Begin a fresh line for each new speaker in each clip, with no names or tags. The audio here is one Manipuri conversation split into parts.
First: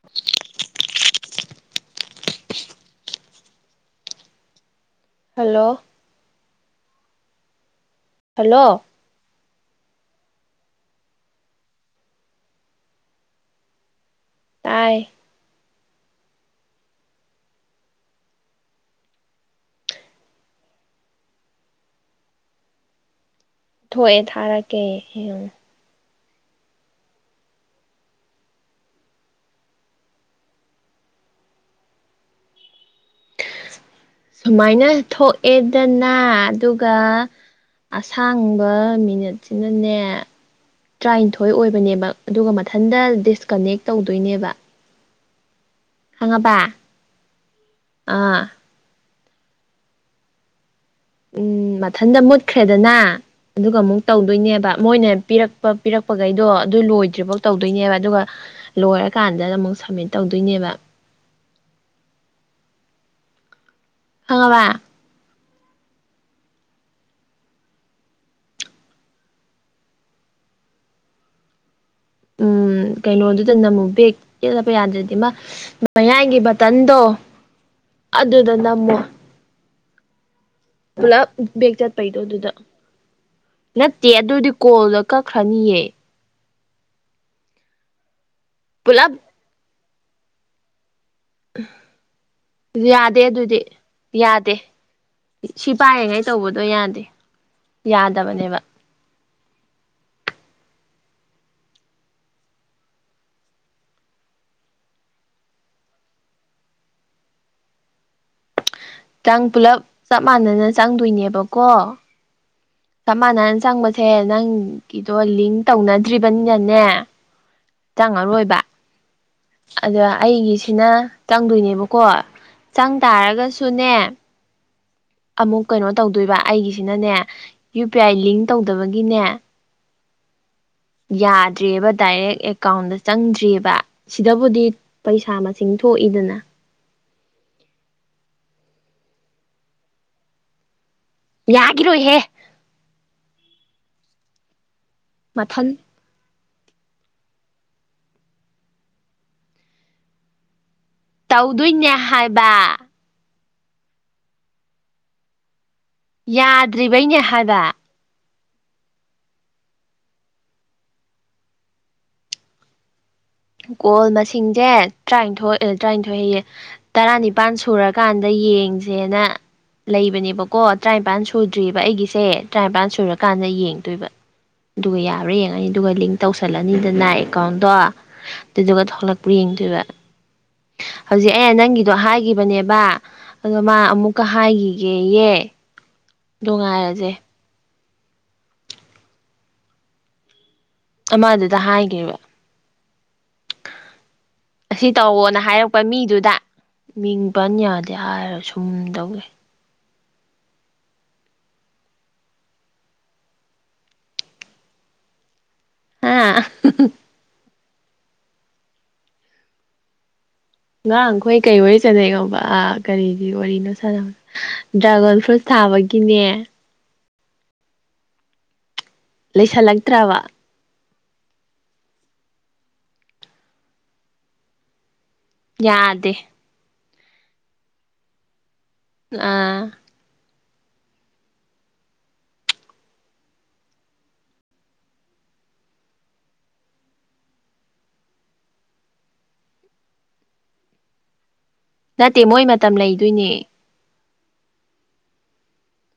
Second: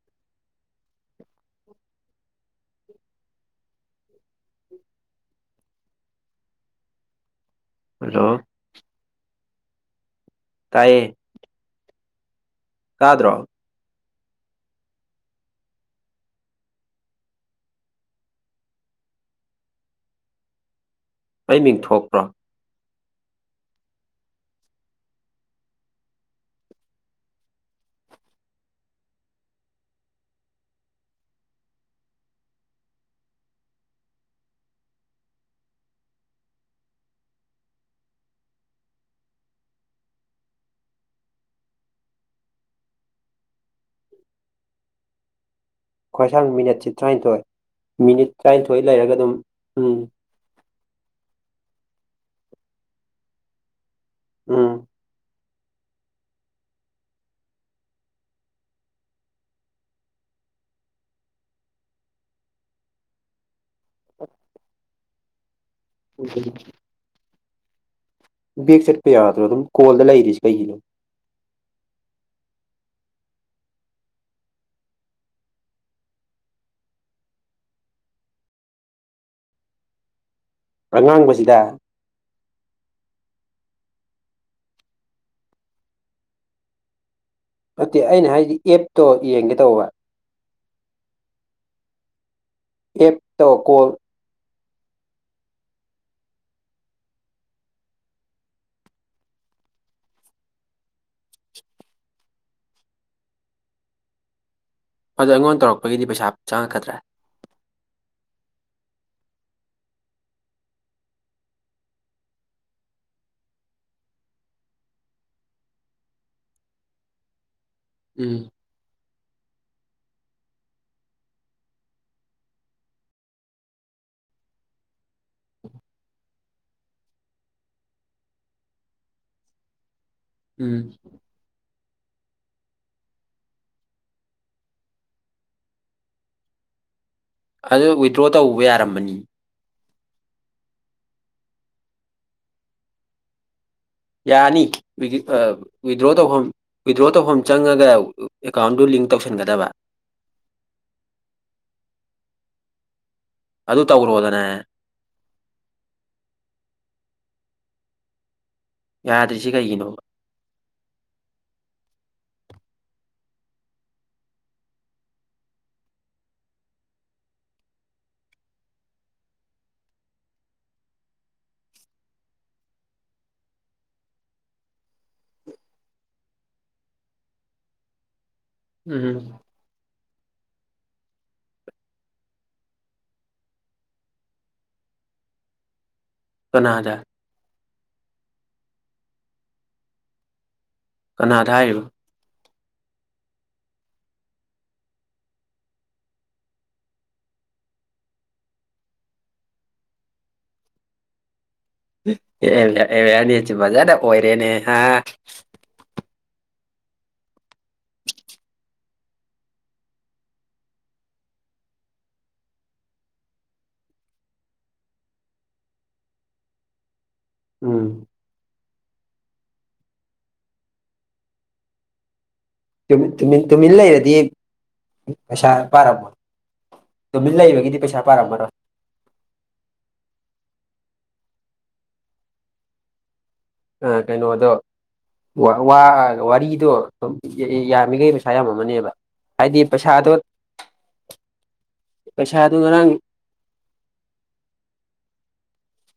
[inaudible]
[inaudible]
ꯍꯜꯂꯣ꯫
ꯍꯜꯂꯣ꯫
ꯍꯦꯜꯂꯣ꯫
ꯇꯥꯏꯌꯦ꯫ ꯀꯥꯗ꯭ꯔꯣ꯫
ꯇꯥꯏ꯫
ꯑꯩ ꯃꯤꯡ ꯊꯣꯛꯄ꯭ꯔꯣ꯫
ꯊꯣꯛꯑꯦ ꯊꯥꯔꯛꯀꯦ ꯌꯦꯡꯉꯨ꯫ ꯁꯨꯃꯥꯏꯅ ꯊꯣꯛꯑꯦꯗꯅ ꯑꯗꯨꯒ ꯑꯁꯥꯡꯕ ꯃꯤꯅꯠꯁꯤꯅꯅꯦ꯫ ꯇꯔꯥꯅꯤꯊꯣꯏ ꯑꯣꯏꯕꯅꯦꯕ ꯑꯗꯨꯒ ꯃꯊꯟꯇ ꯗꯤꯁꯀꯅꯦꯛ ꯇꯧꯗꯣꯏꯅꯦꯕ꯫
ꯈ꯭ꯋꯥꯏꯁꯥꯡ
ꯈꯪꯉꯕ
ꯃꯤꯅꯤꯠꯁꯤ ꯇꯔꯥꯅꯤꯊꯣꯏ ꯃꯤꯅꯤꯠ
ꯑꯥ
ꯇꯔꯥꯅꯤꯊꯣꯏ ꯂꯩꯔꯒ ꯑꯗꯨꯝ ꯎꯝ
ꯎꯝ ꯃꯊꯟꯇ ꯃꯨꯠꯈ꯭ꯔꯦꯗꯅ ꯑꯗꯨꯒ ꯑꯃꯨꯛ ꯇꯧꯗꯣꯏꯅꯦꯕ
ꯎꯝ
ꯃꯣꯏꯅ ꯄꯤꯔꯛ ꯄꯤꯔꯛꯄꯈꯩꯗꯣ ꯑꯗꯨ ꯂꯣꯏꯗ꯭ꯔꯤꯐꯥꯎ ꯇꯧꯗꯣꯏꯅꯦꯕ ꯑꯗꯨꯒ ꯂꯣꯏꯔꯀꯥꯟꯗ ꯑꯃꯨꯛ ꯁꯝꯃꯤꯠ ꯇꯧꯗꯣꯏꯅꯦꯕ꯫ ꯈꯪꯉꯕ꯫
[unintelligible] ꯕꯦꯛ ꯆꯠꯄ ꯌꯥꯗ꯭ꯔꯣ ꯑꯗꯨꯝ ꯀꯣꯜꯗ ꯂꯩꯔꯤꯁꯤ ꯀꯩꯒꯤꯅꯣ꯫
ꯎꯝ ꯀꯩꯅꯣꯗꯨꯗ ꯅ ꯑꯃꯨꯛ ꯕꯦꯛ ꯆꯠꯄ ꯌꯥꯗ꯭ꯔꯗꯤ ꯑꯃ ꯃꯌꯥꯏꯒꯤ ꯕꯇꯟꯗꯣ ꯑꯗꯨꯗ ꯅꯝꯃꯣ꯫ ꯄꯨꯂꯥꯞ
ꯑꯉꯥꯡꯕꯁꯤꯗ
ꯕꯦꯛ ꯆꯠ ꯄꯩꯗꯣ ꯑꯗꯨꯗ ꯅꯠꯇꯦꯌꯦ ꯑꯗꯨꯗꯤ ꯀꯣꯜꯗꯣ ꯀꯛꯈ꯭ꯔꯅꯤꯌꯦ꯫
ꯅꯠꯇꯦ ꯑꯩꯅ ꯍꯥꯏꯗꯤ ꯑꯦꯞꯇꯣ
ꯄꯨꯂꯞ
ꯌꯦꯡꯒꯦ ꯇꯧꯕ꯫
ꯎꯝ ꯌꯥꯗꯦ
ꯑꯦꯞꯇꯣ
ꯑꯗꯨꯗꯤ
ꯀꯣꯜ
ꯌꯥꯗꯦ ꯁꯤ ꯄꯥꯏꯔꯤꯉꯩ ꯇꯧꯕꯗꯣ ꯌꯥꯗꯦ ꯌꯥꯗꯕꯅꯦꯕ
ꯑꯗꯣ ꯑꯩꯉꯣꯟ ꯇꯧꯔꯛꯄꯒꯤꯗꯤ ꯄꯩꯁꯥ ꯆꯪꯉꯛꯀꯥꯗ꯭ꯔꯦ
ꯆꯪ ꯄꯨꯂꯞ ꯆꯞ ꯃꯥꯟꯅꯅ ꯆꯪꯗꯣꯏꯅꯦꯕꯀꯣ ꯆꯞ ꯃꯥꯟꯅꯅ ꯆꯪꯕꯁꯦ ꯅꯪꯒꯤꯗꯣ ꯂꯤꯡ ꯇꯧꯅꯗ꯭ꯔꯤꯕꯅꯤꯅꯅꯦ
ꯎꯝ
ꯆꯪꯉꯔꯣꯏꯕ ꯑꯗꯥ ꯑꯩꯒꯤꯁꯤꯅ ꯆꯪꯗꯣꯏꯅꯦꯕꯀꯣ ꯆꯪ ꯇꯥꯔꯒꯥꯁꯨꯅꯦ ꯑꯃꯨꯛ ꯀꯩꯅꯣ ꯇꯧꯗꯣꯏꯕ ꯑꯩꯒꯤꯁꯤꯅꯅꯦ ꯌꯨ ꯄꯤ ꯑꯥꯏ ꯂꯤꯡ ꯇꯧꯗꯕꯒꯤꯅꯦ
ꯎꯝ
ꯌꯥꯗ꯭ꯔꯦꯕ ꯗꯥꯏꯔꯦꯛ ꯑꯦꯀꯥꯎꯟꯗꯥ ꯆꯪꯗ꯭ꯔꯤꯑꯕ ꯁꯤꯗꯕꯨꯗꯤ ꯄꯩꯁꯥ ꯃꯁꯤꯡ ꯊꯣꯛꯏꯗꯅ
ꯑꯗꯨ ꯋꯤꯗ꯭ꯔꯣ ꯇꯧꯕ ꯌꯥꯔꯝꯃꯅꯤ
ꯌꯥꯒꯤꯔꯣꯏꯍꯦ
ꯌꯥꯅꯤ [unintelligible] ꯑꯥ
ꯃꯊꯟ
ꯋꯤꯠ ꯗ꯭ꯔꯣ ꯇꯧꯐꯝ ꯋꯤꯗ꯭ꯔꯣ ꯇꯧꯐꯝ ꯆꯪꯉꯒꯥ ꯑꯦꯀꯥꯎꯟꯗꯨ ꯂꯤꯡ ꯇꯧꯁꯟꯒꯥꯗꯕ
ꯇꯧꯗꯣꯏꯅꯦ ꯍꯥꯏꯕ
ꯑꯗꯨ ꯇꯧꯔꯣꯗꯥꯅ
ꯌꯥꯗ꯭ꯔꯤꯕꯩꯅꯦ ꯍꯥꯏꯕ
ꯌꯥꯗ꯭ꯔꯤꯁꯤ ꯀꯩꯒꯤꯅꯣꯕ
ꯀꯣꯜ ꯃꯁꯤꯡꯖꯦ ꯇ꯭ꯔꯥꯅꯤꯊꯣꯏ ꯑꯦ ꯇ꯭ꯔꯥꯅꯤꯊꯣꯏ ꯍꯩꯌꯦ ꯇꯥꯔꯥꯅꯤꯄꯥꯜ ꯁꯨꯔꯀꯥꯟꯗ ꯌꯦꯡꯖꯦꯅ ꯂꯩꯕꯅꯦꯕꯀꯣ ꯇ꯭ꯔꯥꯏꯝꯄꯥꯟ ꯁꯨꯗ꯭ꯔꯤꯕ ꯑꯩꯒꯤꯁꯦ ꯇ꯭ꯔꯥꯏꯝꯄꯥꯟ ꯁꯨꯔꯀꯥꯟꯗꯥ ꯌꯦꯡꯗꯣꯏꯕ ꯗꯨꯒꯥ ꯌꯥꯕ꯭ꯔꯥ ꯌꯦꯡꯉꯅꯤ ꯗꯨꯒꯥ ꯂꯤꯡ ꯇꯧꯁꯜꯂꯅꯤꯗꯅ ꯑꯦꯀꯥꯎꯟꯗꯣ ꯇꯨꯗꯨꯒꯥ
ꯎꯝ
ꯊꯣꯛꯂꯛꯄ꯭ꯔꯥ ꯌꯦꯡꯗꯣꯏꯕ ꯍꯧꯖꯤꯛ ꯑꯩꯅ ꯅꯪꯒꯤꯗꯣ ꯍꯥꯏꯒꯤꯕꯅꯦꯕ ꯑꯗꯣ ꯃꯥ ꯑꯃꯨꯛꯀꯥ ꯍꯥꯏꯒꯤꯒꯦꯌꯦ ꯗꯣ
ꯀꯅꯥꯗ
ꯉꯥꯏꯔꯖꯦ
ꯀꯅꯥꯗ
ꯑꯃꯗꯨꯗꯥ
ꯍꯥꯏꯔꯤꯕ
ꯍꯥꯏꯒꯤꯕ ꯑꯁꯤ ꯇꯧꯋꯣꯅ ꯍꯥꯏꯔꯛꯄ ꯃꯤꯗꯨꯗꯥ ꯃꯤꯡ ꯄꯟ ꯌꯥꯗꯦ ꯍꯥꯏꯔꯥ ꯁꯨꯝ ꯇꯧ ꯂꯩ
[unintelligible] ꯑꯦ ꯑꯦꯋꯥꯔꯅꯦꯆꯦ ꯐꯖꯅ ꯑꯣꯏꯔꯦꯅꯦ ꯍꯥ
ꯍꯥ ꯉꯥꯡ ꯈꯣꯏ ꯀꯩ ꯋꯥꯔꯤ ꯁꯥꯟꯅꯩ ꯈꯪꯕ ꯑꯥ ꯀꯔꯤꯒꯤ ꯋꯥꯔꯤꯅꯣ ꯁꯥꯟꯅꯕꯅꯣ ꯗ꯭ꯔꯥꯒꯣꯟ ꯐ꯭ꯔꯨꯠ ꯊꯕꯒꯤꯅꯦ
ꯎꯝ
ꯂꯩꯁꯜꯂꯛꯇ꯭ꯔꯥꯕ
ꯇꯨꯃꯤꯠ ꯇꯨꯃꯤꯟ ꯇꯨꯃꯤꯟ ꯂꯩꯔꯗꯤ ꯄꯩꯁꯥ
ꯌꯥꯗꯦ
ꯄꯥꯔꯝꯃꯣꯏ ꯇꯨꯃꯤꯟ ꯂꯩꯕꯒꯤꯗꯤ ꯄꯩꯁꯥ ꯄꯥꯔꯝꯃꯔꯣꯏ
ꯑꯥ
ꯑꯥ ꯀꯩꯅꯣꯗꯣ ꯋꯥ ꯋꯥ ꯋꯥꯔꯤꯗꯣ ꯌꯥ ꯌꯥꯝꯃꯤꯒꯩ ꯄꯩꯁꯥ ꯌꯥꯝꯃꯝꯃꯅꯦꯕ ꯍꯥꯏꯗꯤ ꯄꯩꯁꯥꯗꯣꯠ
ꯅꯠꯇꯦ ꯃꯣꯏ ꯃꯇꯝ
ꯉꯔꯥꯡ
ꯂꯩꯗꯣꯏꯅꯦ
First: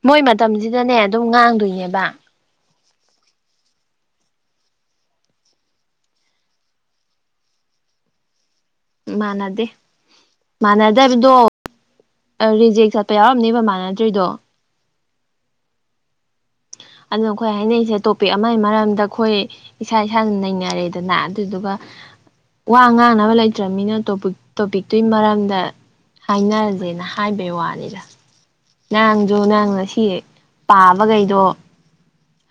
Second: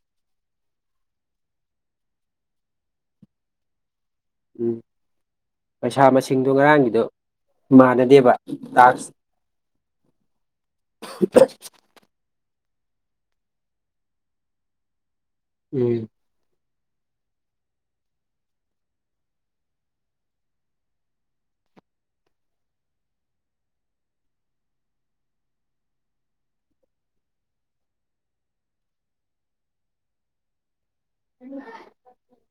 ꯃꯣꯏ ꯃꯇꯝꯖꯤꯗꯥꯅꯦ ꯑꯗꯨꯝ ꯉꯥꯡꯗꯣꯏꯅꯦꯕ
ꯎꯝ ꯄꯩꯁꯥ ꯃꯁꯤꯡꯗꯣ ꯉꯔꯥꯡꯒꯤꯗꯣ ꯃꯥꯟꯅꯗꯦꯕ ꯇꯥꯛꯁ
ꯃꯥꯟꯅꯗꯦ ꯃꯥꯟꯅꯗꯥꯕꯗꯣ ꯑꯥ ꯔꯤꯖꯦꯛ ꯆꯠꯄ ꯌꯥꯎꯔꯝꯅꯦꯕ ꯃꯥꯟꯅꯗ꯭ꯔꯤꯗꯣ
ꯎꯝ
ꯑꯗꯨꯅ ꯑꯈꯣꯏ ꯍꯥꯏꯅꯔꯤꯁꯦ ꯇꯣꯄꯤꯛ ꯑꯃꯒꯤ ꯃꯔꯝꯗ ꯑꯈꯣꯏ ꯏꯁꯥ ꯏꯁꯥꯅ ꯅꯩꯅꯔꯦꯗꯅ ꯑꯗꯨꯗꯨꯒ ꯋꯥ ꯉꯥꯡꯅꯕ ꯂꯩꯇ꯭ꯔꯃꯤꯅ ꯇꯣꯄꯤꯛ ꯇꯣꯄꯤꯛꯇꯨꯒꯤ ꯃꯔꯝꯗ ꯍꯥꯏꯅꯔꯁꯦꯅ ꯍꯥꯏꯕꯩ ꯋꯥꯅꯤꯗ ꯅꯪꯖꯨ ꯅꯪ ꯉꯁꯤ ꯄꯥꯕꯒꯩꯗꯣ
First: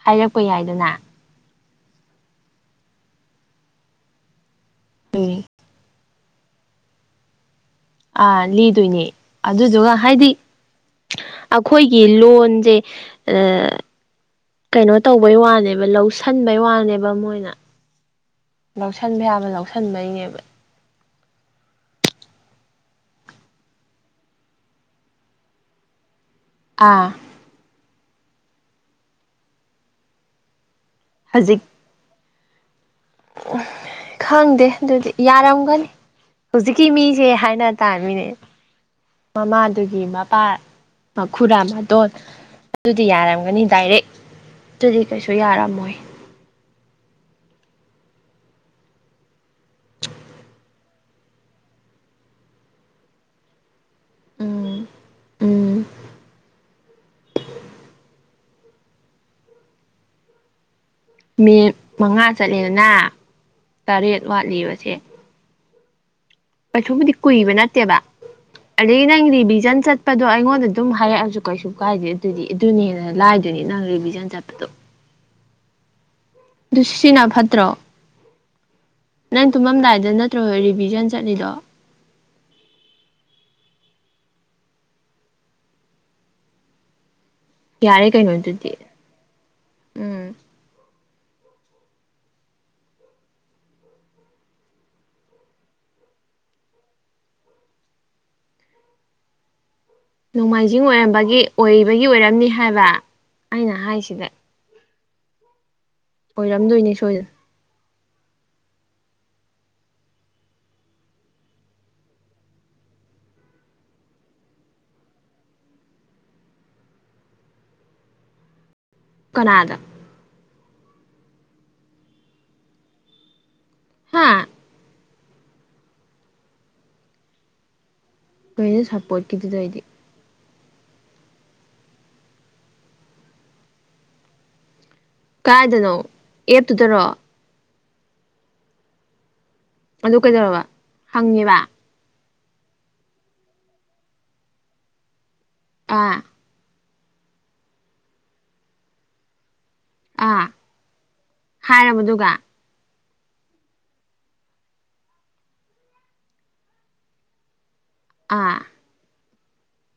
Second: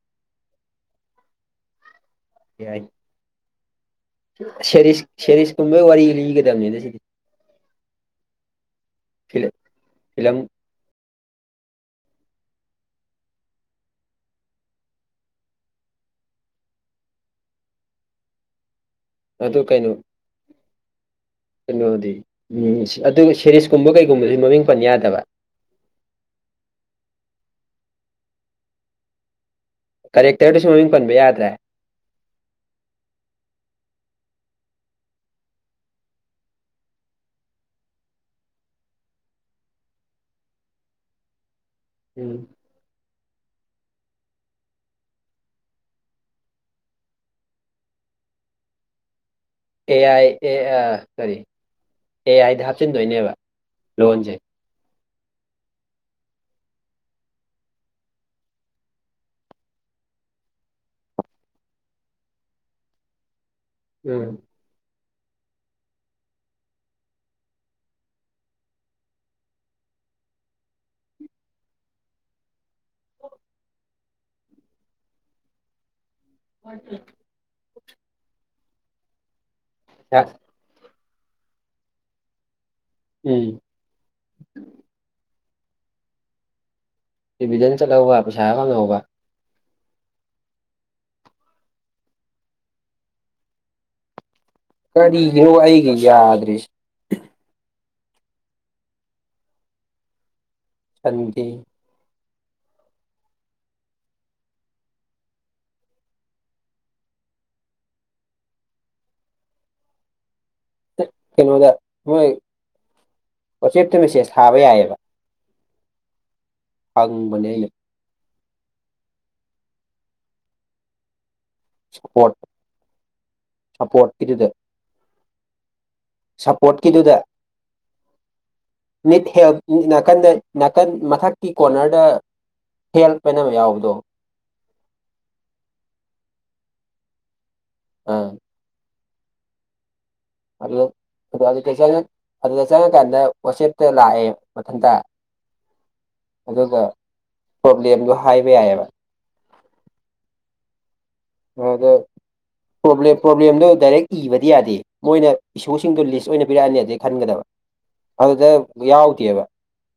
ꯍꯥꯏꯔꯛꯄ ꯌꯥꯏꯗꯅ
ꯌꯥꯏ ꯁꯦꯔꯤꯁ ꯁꯦꯔꯤꯁ ꯀꯨꯝꯕꯒꯤ ꯋꯥꯔꯤ ꯂꯤꯒꯗꯝꯅꯤꯗ ꯁꯤꯗꯤ
ꯑꯥ ꯂꯤꯗꯣꯏꯅꯦ ꯑꯗꯨꯗꯨꯒ ꯍꯥꯏꯗꯤ
ꯐꯤꯂꯝ
ꯑꯩꯈꯣꯏꯒꯤ ꯂꯣꯟꯖꯦ ꯑ ꯀꯩꯅꯣ ꯇꯧꯕꯩ ꯋꯥꯅꯦꯕ ꯂꯧꯁꯟꯕꯩ ꯋꯥꯅꯦꯕ ꯃꯣꯏꯅ ꯂꯧꯁꯟꯕ ꯌꯥꯕ
ꯑꯗꯨ
ꯂꯧꯁꯟꯕꯩꯅꯦꯕ
ꯀꯩꯅꯣꯗꯨꯗꯤ ꯎꯝ ꯑꯗꯨꯒ ꯁꯦꯔꯤꯁꯀꯨꯝꯕ ꯀꯩꯒꯨꯝꯕꯁꯨ ꯃꯃꯤꯡ ꯄꯟ ꯌꯥꯗꯕ
ꯑꯥ
ꯀꯔꯦꯛꯇꯔꯗꯁꯨ ꯃꯃꯤꯡ ꯄꯟꯕ ꯌꯥꯗ꯭ꯔꯦ
ꯎ ꯈꯪꯗꯦ ꯑꯗꯨꯗꯤ ꯌꯥꯔꯝꯒꯅꯤ ꯍꯨꯖꯤꯛꯀꯤ ꯃꯤꯁꯦ ꯍꯥꯏꯅ ꯇꯥꯔꯃꯤꯅꯦ ꯃꯃꯥꯗꯨꯒꯤ ꯃꯄꯥ ꯃꯈꯨꯔꯥ ꯑꯃ ꯇꯣ
ꯎꯝ
ꯑꯗꯨꯗꯤ ꯌꯥꯔꯝꯒꯅꯤ ꯗꯥꯏꯔꯦꯛ ꯇꯨꯗꯤ ꯀꯩꯁꯨ ꯌꯥꯔꯝꯃꯣꯏ
ꯑꯦ ꯑꯥꯏ ꯑꯦ ꯑ ꯀꯔꯤ ꯑꯦ ꯑꯥꯏꯗ ꯍꯥꯞꯆꯤꯟꯗꯣꯏꯅꯦꯕ ꯂꯣꯟꯁꯦ
ꯎꯝ ꯎꯝ ꯃꯤꯅꯤꯠ ꯃꯉꯥ ꯆꯠꯂꯦꯗꯅ ꯇꯔꯦꯠ
ꯎꯝ
ꯋꯥꯠꯂꯤꯕꯁꯦ ꯀꯩꯁꯨꯕꯨꯗꯤ ꯀꯨꯏꯕ ꯅꯠꯇꯦꯕ ꯑꯗꯒꯤ ꯅꯪ ꯔꯤꯚꯤꯖꯟ ꯆꯠꯄꯗꯣ ꯑꯩꯉꯣꯟꯗ ꯑꯗꯨꯝ ꯍꯥꯏꯔꯛꯑꯁꯨ ꯀꯩꯁꯨ ꯀꯥꯏꯗꯦ ꯑꯗꯨꯗꯤ ꯑꯗꯨꯅꯦꯅ ꯍꯦꯟꯅ ꯂꯥꯏꯗꯨꯏꯅꯦ ꯅꯪ ꯔꯤꯚꯤꯖꯟ ꯆꯠꯄꯗꯣ ꯑꯗꯨ ꯁꯤꯅ ꯐꯠꯇ꯭ꯔꯣ ꯅꯪ ꯇꯨꯝꯃꯝꯗꯥꯏ ꯗ ꯅꯠꯇ꯭ꯔꯣ ꯔꯤꯚꯤꯖꯟ ꯆꯠꯂꯤꯗꯣ
ꯎꯝ ꯔꯤꯚꯤꯖꯟ
ꯌꯥꯔꯦ
ꯆꯠꯂꯧꯕ
ꯀꯩꯅꯣ
ꯄꯩꯁꯥ
ꯑꯗꯨꯗꯤ
ꯐꯡꯍꯧꯕ
ꯎꯝ
ꯀꯔꯤꯒꯤꯅꯣꯕ ꯑꯩꯒꯤ ꯌꯥꯗ꯭ꯔꯤꯁꯤ
ꯅꯣꯡꯃꯥꯏꯖꯤꯡ ꯑꯣꯏꯔꯝꯕꯒꯤ
ꯁꯟꯗꯦ
ꯑꯣꯏꯕꯒꯤ ꯑꯣꯏꯔꯝꯅꯤ ꯍꯥꯏꯕ ꯑꯩꯅ ꯍꯥꯏꯁꯤꯗ ꯑꯣꯏꯔꯝꯗꯣꯏꯅꯦ ꯁꯣꯏꯗꯅ
ꯀꯩꯅꯣꯗ ꯃꯣꯏ ꯋꯥꯠꯆꯦꯞꯇ ꯃꯦꯁꯦꯁ ꯊꯥꯕ ꯌꯥꯏꯌꯦꯕ ꯍꯡꯕꯅꯦ ꯑꯩꯅ
ꯀꯅꯥꯗ
ꯁꯄꯣꯔ꯭ꯇ
ꯍꯥ
ꯁꯄꯣꯔ꯭ꯇꯀꯤꯗꯨꯗ ꯁꯄꯣꯔ꯭ꯇꯀꯤꯗꯨꯗ
ꯀꯩꯅꯣ
ꯅꯤꯠ ꯍꯦꯜꯞ
ꯁꯞꯄꯣꯔꯠꯀꯤꯗꯨꯗ ꯑꯩꯗꯤ
[unintelligible] ꯅꯥꯛꯀꯟꯗ ꯅꯥꯛꯀꯟ ꯃꯊꯛꯀꯤ ꯀꯣꯔꯅꯔꯗ ꯍꯦꯜꯞ ꯍꯥꯏꯅ ꯑꯃ ꯌꯥꯎꯕꯗꯣ
ꯀꯥꯏꯗꯅꯣ ꯑꯦꯞꯇꯨꯗꯔꯣ
ꯑꯥ
ꯑꯗꯨ ꯀꯩꯗꯧꯔ
ꯑꯗꯨꯗ ꯑꯗꯨꯗ ꯆꯪꯉ ꯑꯗꯨꯗ ꯆꯪꯉꯀꯥꯟꯗ ꯋꯥꯆꯦꯞꯇ ꯂꯥꯛꯑꯦ ꯃꯊꯟꯇ
ꯑ
ꯑꯗꯨꯒ ꯄ꯭ꯔꯣꯕ꯭ꯂꯦꯝꯗꯣ ꯍꯥꯏꯕ ꯌꯥꯏꯑꯦꯕ
ꯑꯥ
ꯑꯗꯥ
ꯍꯥꯏꯔꯕꯗꯨꯒ
ꯄ꯭ꯔꯦꯕ꯭ꯂꯦꯝ ꯄ꯭ꯔꯣꯕ꯭ꯂꯦꯝꯗꯣ ꯗꯥꯏꯔꯦꯛ ꯏꯕꯗꯤ ꯌꯥꯗꯦ ꯃꯣꯏꯅ ꯏꯁꯁꯨꯁꯤꯡꯗꯨ ꯂꯤꯁ ꯑꯣꯏꯅ ꯄꯤꯔꯛꯑꯅꯤ ꯑꯗꯩ ꯈꯟꯒꯗꯕ ꯑꯗꯨꯗ
ꯑꯥ
ꯌꯥꯎꯗꯦꯕ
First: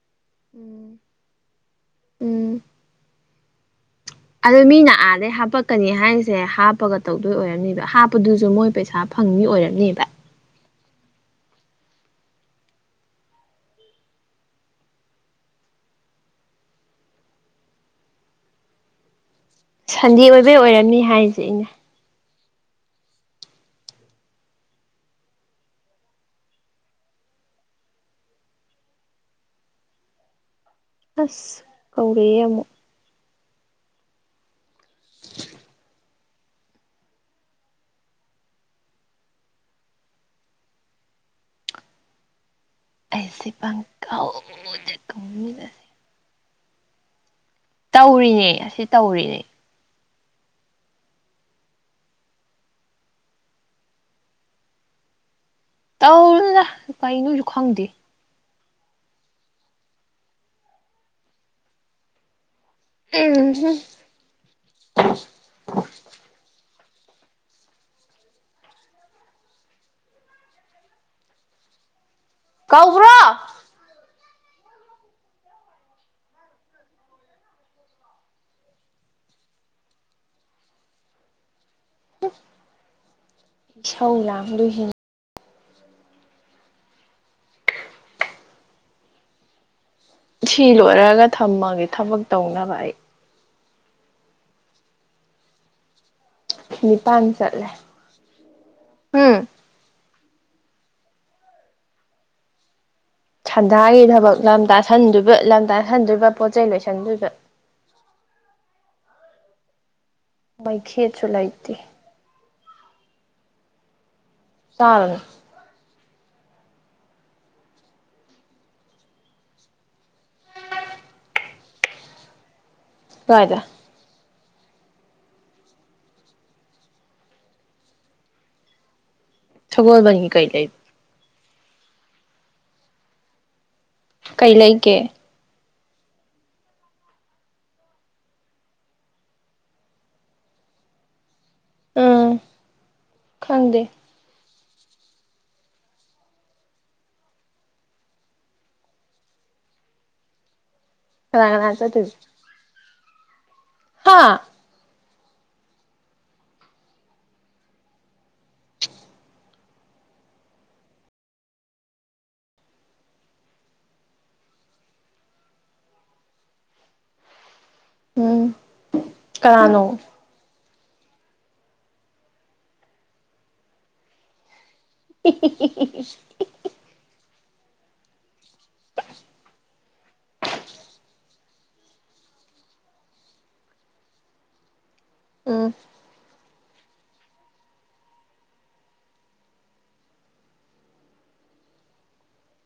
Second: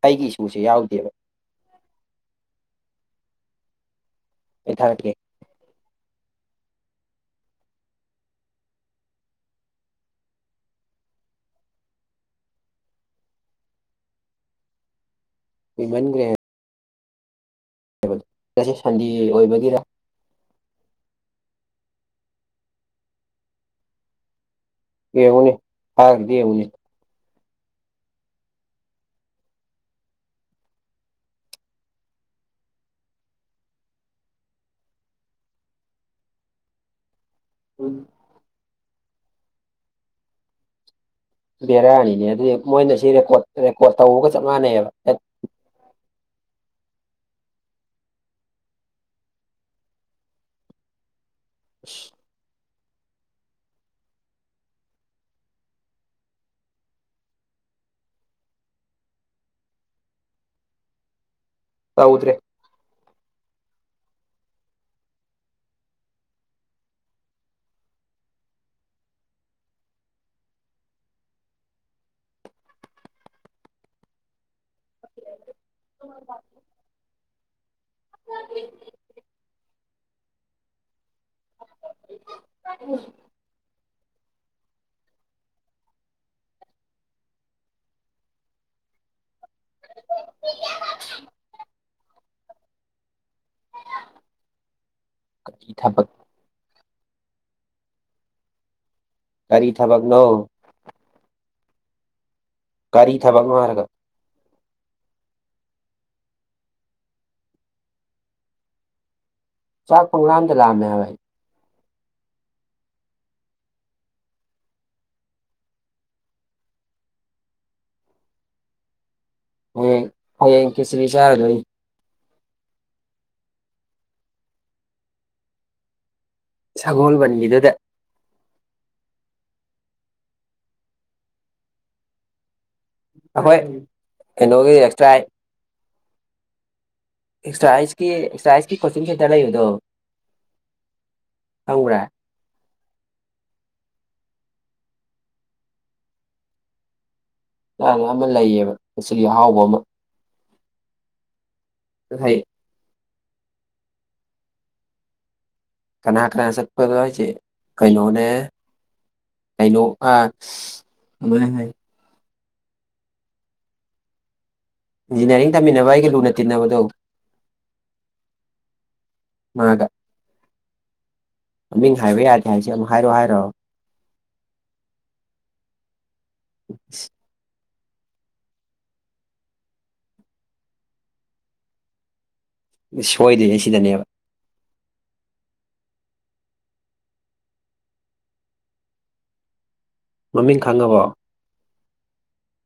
ꯑꯩꯒꯤ ꯏꯁꯨꯁꯦ
ꯎꯝ
ꯌꯥꯎꯗꯦꯕ
ꯎꯝ ꯑꯗꯨ
ꯑꯩ
ꯃꯤꯅ
ꯊꯥꯔꯛꯀꯦ
ꯑꯥꯗꯩ ꯍꯥꯄꯛ ꯀꯅꯤ ꯍꯥꯏꯁꯦ ꯍꯥꯞꯄꯒ ꯇꯧꯗꯣꯏ ꯑꯣꯏꯔꯝꯅꯦꯕ ꯍꯥꯞꯄꯗꯨꯁꯨ ꯃꯣꯏ ꯄꯩꯁꯥ ꯐꯪꯅꯤ ꯑꯣꯏꯔꯝꯅꯤꯕ
ꯀꯨꯏꯃꯟꯒ꯭ꯔꯦ ꯉꯁꯤ ꯁꯟꯗꯦ ꯑꯣꯏꯕꯒꯤꯔ
ꯁꯟꯗꯦ ꯑꯣꯏꯕꯩ ꯑꯣꯏꯔꯝꯅꯤ ꯍꯥꯏꯁꯦ ꯑꯩꯅ
ꯌꯦꯡꯉꯨꯅꯤ ꯊꯥꯒꯤꯗꯨ ꯌꯦꯡꯉꯨꯅꯦ
ꯑꯁ ꯀꯧꯔꯛꯑꯦ ꯑꯃꯨꯛ
ꯎꯝ ꯕꯦꯔꯥꯅꯤꯅꯦ ꯑꯗꯨꯗꯤ ꯃꯣꯏꯅ ꯁꯤ ꯔꯦꯀꯣꯔꯠ
ꯑꯩꯁꯦ
ꯔꯦꯀꯣꯔꯠ ꯇꯧꯕꯒ ꯆꯞ ꯃꯥꯟꯅꯩꯑꯕ
ꯄꯪꯀꯧꯗ ꯀꯧꯅꯤꯗ ꯇꯧꯔꯤꯅꯦ ꯑꯁꯤ ꯇꯧꯔꯤꯅꯦ
ꯏꯁ
ꯇꯧꯅꯨꯗ ꯀꯩꯅꯣꯁꯨ ꯈꯪꯗꯦ
ꯇꯧꯗ꯭ꯔꯦ
ꯎꯝ ꯍꯨ ꯀꯧꯕ꯭ꯔꯣ ꯏꯁꯧꯂꯡ ꯂꯥꯡꯗꯣꯏꯁꯤꯅꯤ ꯊꯤ ꯂꯣꯏꯔꯒ ꯊꯝꯃꯒꯦ ꯊꯥꯕꯛ ꯇꯧꯅꯕ ꯑꯩ
ꯀꯤ ꯊꯕꯛ
ꯅꯤꯄꯥꯟ ꯆꯠꯂꯦ ꯍꯨ
ꯀꯔꯤ ꯊꯕꯛꯅꯣ ꯀꯔꯤ ꯊꯕꯛ
ꯁꯟꯗꯥꯒꯤ ꯊꯕꯛ ꯂꯝ ꯇꯥꯁꯟꯗꯣꯏꯕ ꯂꯝ ꯇꯥꯁꯟꯗꯣꯏꯕ ꯄꯣꯠꯆꯩ ꯂꯣꯏꯁꯟꯗꯣꯏꯕ
ꯆꯥꯛ ꯄꯡꯂꯝꯗꯥ
ꯃꯩꯈꯦꯠꯁꯨ ꯂꯩꯇꯦ ꯆꯔꯨꯅꯨ
ꯍꯌꯦꯡ ꯍꯌꯦꯡ ꯈꯦꯁꯆ꯭ꯔꯤ ꯆꯥꯔꯨꯗꯣꯏ
ꯀꯥꯏꯗꯥ
ꯁꯥꯒꯣꯜꯕꯟꯒꯤꯗꯨꯗ
ꯁꯒꯣꯜꯕꯟꯒꯤ ꯀꯩꯀꯩ
ꯑꯈꯣꯏ
ꯀꯩ
ꯀꯩꯅꯣꯒꯤ
ꯂꯩꯒꯦ
ꯑꯦꯛꯁꯇ꯭ꯔꯥꯥꯏ ꯑꯦꯛꯁꯇ꯭ꯔꯥ ꯑꯦꯛꯁꯀꯤ ꯑꯦꯛꯁꯇ꯭ꯔꯥ ꯑꯦꯛꯁꯀꯤ ꯀꯣꯆꯤꯡ ꯁꯦꯟꯇꯔ ꯂꯩꯕꯗꯣ ꯈꯪꯕ꯭ꯔꯥ
ꯎꯝ ꯈꯪꯗꯦ
[unintelligible] ꯑꯃ ꯂꯩꯌꯦꯕ ꯀꯦꯆ꯭ꯔꯤ ꯑꯍꯥꯎꯕ ꯑꯃ
ꯀꯅꯥ ꯀꯅꯥ ꯆꯠꯇꯣꯏꯕ
ꯍꯩ
ꯍꯥꯥ
ꯀꯅꯥ ꯀꯅꯥ ꯆꯠꯄꯗꯣ ꯍꯥꯏꯁꯦ ꯀꯩꯅꯣꯅꯦ ꯀꯥꯏꯅꯣ ꯑꯥ [unintelligible] ꯏꯟꯖꯤꯅꯤꯌꯥꯔꯤꯡ ꯇꯝꯃꯤꯟꯅꯕ ꯑꯩꯒ ꯂꯨꯅ ꯇꯤꯟꯅꯕꯗꯣ
ꯎꯝ ꯀꯅꯥꯅꯣ
ꯃꯥꯒ ꯃꯃꯤꯡ ꯍꯥꯏꯕ ꯌꯥꯗꯦ ꯍꯥꯏꯁꯦ ꯑꯃꯨꯛ ꯍꯥꯏꯔꯣ ꯍꯥꯏꯔꯣ
[unintelligible]
INAUDIBLE ꯃꯤ ꯁꯣꯏꯗꯣꯏꯁꯦ ꯁꯤꯗꯅꯦꯕ
INAUDIBLE
ꯃꯃꯤꯡ ꯈꯪꯉꯥꯕꯣ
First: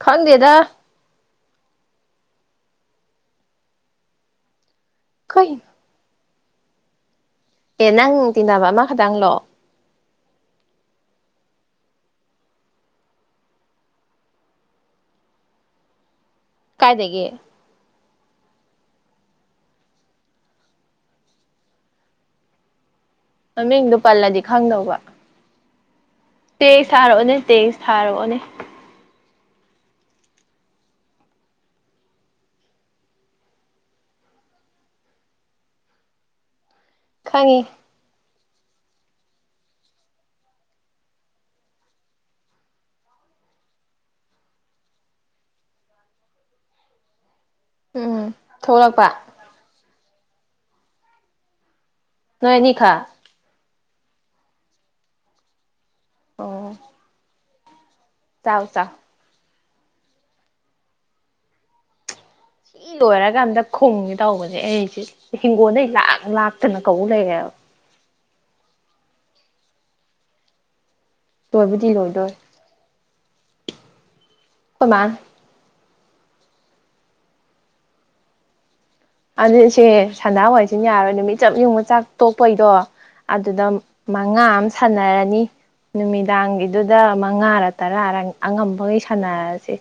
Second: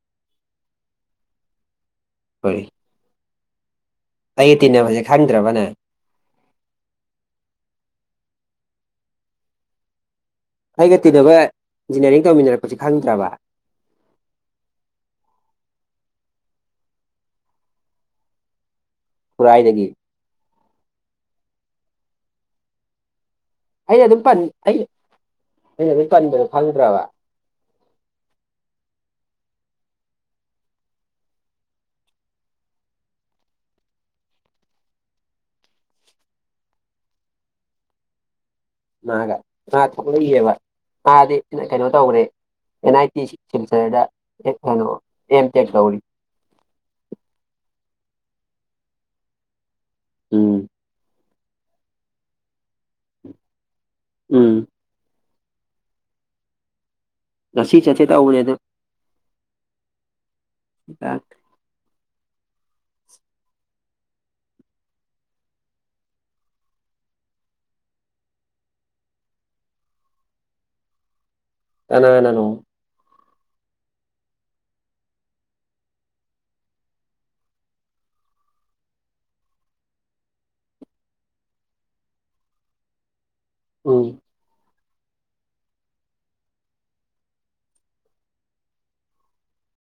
ꯈꯪꯗꯦꯗꯥ
UNINTELLIGIBLE ꯑꯩꯒ ꯇꯤꯟꯅꯕꯖꯦ
ꯀꯩ
ꯈꯪꯗ꯭ꯔꯕꯅꯦ
ꯑꯦ ꯅꯪ ꯇꯤꯟꯅꯕ ꯑꯃꯥ ꯈꯇꯪꯂꯣ
ꯑꯩꯒ ꯇꯤꯟꯅꯕ ꯏꯟꯖꯤꯅꯤꯌꯥꯔꯤꯡ ꯇꯧꯃꯤꯟꯅꯔꯛꯄꯖꯤ ꯈꯪꯗ꯭ꯔꯕ
ꯀꯥꯏꯗꯒꯤ
ꯈꯨꯔꯥꯏꯗꯒꯤ
ꯃꯃꯤꯡꯗꯣ
ꯑꯩꯅ ꯗꯨꯝ
ꯄꯜꯂꯗꯤ
ꯄꯟ ꯑꯩ ꯑꯩꯅ ꯗꯨꯝ ꯄꯟꯕꯗꯣ
ꯇꯦꯁ
ꯈꯪꯗ꯭ꯔꯕ
ꯊꯥꯔꯛꯑꯣꯅꯦ ꯇꯦꯁ ꯊꯥꯔꯛꯑꯣꯅꯦ ꯈꯪꯉꯤ
ꯃꯥꯒ ꯃꯥ ꯊꯣꯛꯂꯛꯏꯑꯦꯕ ꯃꯥꯗꯤ ꯑꯩꯅ ꯀꯩꯅꯣ ꯇꯧꯕꯅꯤ ꯑꯦꯟ ꯑꯥꯏ ꯇꯤ ꯁꯤꯜꯆꯔꯗꯥ ꯑꯦ ꯀꯩꯅꯣ ꯑꯦꯝ ꯇꯦꯛ ꯇꯧꯔꯤ
ꯎꯪꯑ ꯊꯣꯛꯂꯛꯄ
ꯎꯪ
ꯅꯣꯏ ꯑꯅꯤ ꯈꯛ
ꯎꯪ
ꯑꯣꯑꯣ
ꯉꯁꯤ ꯆꯠꯁꯦ ꯇꯩꯕꯅꯦ ꯑꯗꯣ ꯌꯥ
ꯏ ꯂꯣꯏꯔꯀꯥꯟꯗ ꯈꯨꯝꯒꯦ ꯇꯧꯕꯅꯦ ꯑꯩꯖꯦ ꯍꯤꯡꯒꯣꯜꯗꯩ ꯂꯥꯛ ꯂꯥꯛꯇꯅ ꯀꯧ ꯂꯩꯔꯦꯕ ꯂꯣꯏꯕꯨꯗꯤ ꯂꯣꯏꯗꯣꯔꯦ
ꯀꯅꯥꯅꯅꯣ
ꯈꯣꯏ ꯃꯥꯅ ꯑꯅꯤꯁꯦ ꯁꯟꯗꯥꯋꯥꯏꯖꯤꯅ ꯌꯥꯔꯣꯏ ꯅꯨꯃꯤꯠ ꯆꯞ ꯌꯨꯡꯉꯥ ꯆꯥꯛ ꯇꯣꯛꯄꯩꯗꯣ ꯑꯗꯨꯗ
ꯎꯝ
ꯃꯠ ꯉꯥꯥꯡ ꯑꯃ ꯁꯥꯟꯅꯔꯅꯤ ꯅꯨꯃꯤꯗꯥꯡꯒꯤꯗꯨꯗ ꯃꯉꯥꯔꯛ ꯇꯔꯥꯔꯛ ꯑꯉꯝꯕꯒꯩ ꯁꯥꯟꯅꯔꯖꯦ